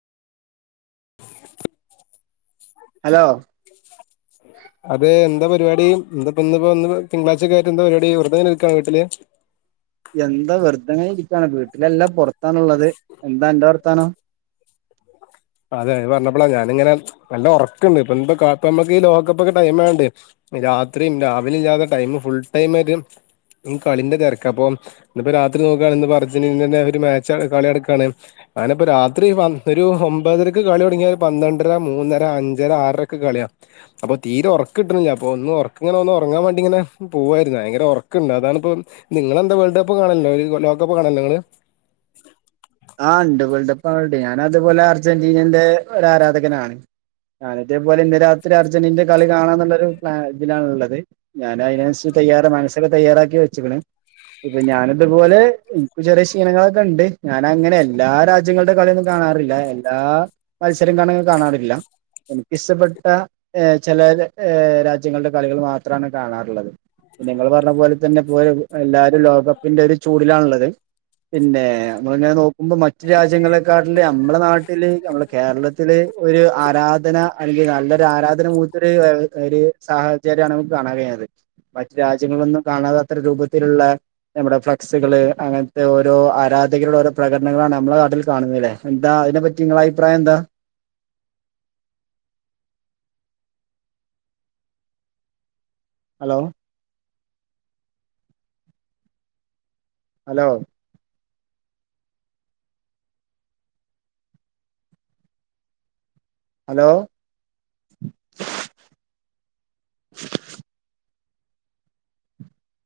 Hello [unintelligible] അത് എന്ത പരിവാടി എന്താപ്പന്ന് പ്പോ ഇന്ന്പൊ തിളാഴ്ചക്കായിട്ടെന്താ പരിവാടി വെറ്തെ ങ്ങനെ നിക്കാണോ വീട്ട്ല്. എന്താ വെറ്തെങ്ങനെരിക്കാണ് വീട്ടിലല്ല പൊർത്താണ്ള്ളത്. എന്താ അന്റെ വർത്താനം? അതെ അത് പർഞ്ഞപ്പളാ ഞാനിങ്ങനെ നല്ല ഒറക്ക്ണ്ട് ഇപ്പെന്ത് കാത്തമക്ക് ഈ ലോകകപ്പ്ക്കെ ടൈംമായൊണ്ടേ രാത്രിം രാവിലില്ലാതെ ടൈംമ് ഫുൾ ടൈമരും ഈ കളിന്റെ തെര്ക്ക അപ്പൊ ഇന്ന് പ്പോ രാത്രി നോക്കാണ് ഇന്ന്പ്പോ അർജന്റീന് ന് ന്ന്ന്റെ ഒരു മാച്ച കള്യട്ക്കാണ്. ഞാന്പ്പോ രാത്രി പ ഒരു ഒ മ്പതരക്ക് കള്യൊട്ങ്ങ്യാ ഒരു പന്ത്രണ്ടര മൂന്നര അഞ്ചര ആറരൊക്കെ കള്യാ. അപ്പോ തീരെ ഓർക്ക്ട്ട്ണ്ല്ല്യ പ്പോ ഒന്ന് ഓർക്ക്ങ്ങനെ ഒന്നൊറങ്ങാ വേണ്ടിങ്ങനെ പോവായിര്ന്നു വയങ്കര ഓർക്ക്ണ്ട് അതാണ്പ്പം നിങ്ങളെന്താ വേൾഡ് കപ്പ് കാണല്ണ്ടോ ഈ ലോകകപ്പ് കാണല്ണ്ടോ ങ്ങള്? ആഹ് ണ്ട് വേൾഡ് കപ്പ് കാണൽണ്ട് ഞാനത്പോലെ അർജന്റീനന്റെ ഒരാരാധകനാണ്. അന്നത്തെ പോലെ ഇന്ന് രാത്രി അർജന്റീനന്റെ കളി കാണാന്ന്ള്ളൊരു പ്ലാ ഇതിലാണ്ള്ളത്. ഞാനയ്നെൻസ് തെയ്യാറാ മൻസ്സ് സൊക്കെ തയ്യാറാക്കി വെച്ക്ക്ണ് ഇപ്പൊ ഞാന് ത്പോലെ ഇൻക്ക് ചെറ്യേ ക്ഷീണങ്ങളൊക്കെ ണ്ട്. ഞാനങ്ങനെ എല്ലാ രാജ്യങ്ങൾടെ കള്യൊന്നും കാണാറില്ല. എല്ലാ മത്സരം ന്താണ് കാണാറില്ല. എനിക്കിഷ്ടപ്പെട്ട ഏഹ് ചെല ഏഹ് രാജ്യങ്ങൾടെ കളികള് മാത്രാണ് കാണാറ്ള്ളത്. പിന്നെ ഇങ്ങള് പർഞ്ഞ പോലെ തന്നെ പോ എല്ലാരും ലോകകപ്പിന്റെ ഒരു ചൂടിലാണ്ള്ളത്. പിന്നെ അമ്മള് ങ്ങനെ നോക്കുമ്പോ മറ്റു രാജ്യങ്ങളെക്കാട്ടില് അമ്മളെ നാട്ടില് അമ്മളെ കേരളത്തില് ഒരു ആരാധന അല്ലെങ്കി നല്ലൊരാരാധന മൂത്തൊര് [unintelligible] ഒരു സാഹചര്യാണ് അമ്മക്ക് കാണാൻ കയ്ണത്. മറ്റു രാജ്യങ്ങളിലൊന്നും കാണാതത്ര രൂപത്തില്ള്ള നമ്മടെ ഫ്ലക്സ്കള് അങ്ങൻത്തൊരോ ആരാ [unintelligible] ഓരോ പ്രകടനങ്ങളാണ് അമ്മളെ നാട്ടിൽ കാണുന്നത് ല്ലെ. എന്താ അയ്നെ പറ്റി നിങ്ങളഭിപ്രായന്താ. Hello hello hello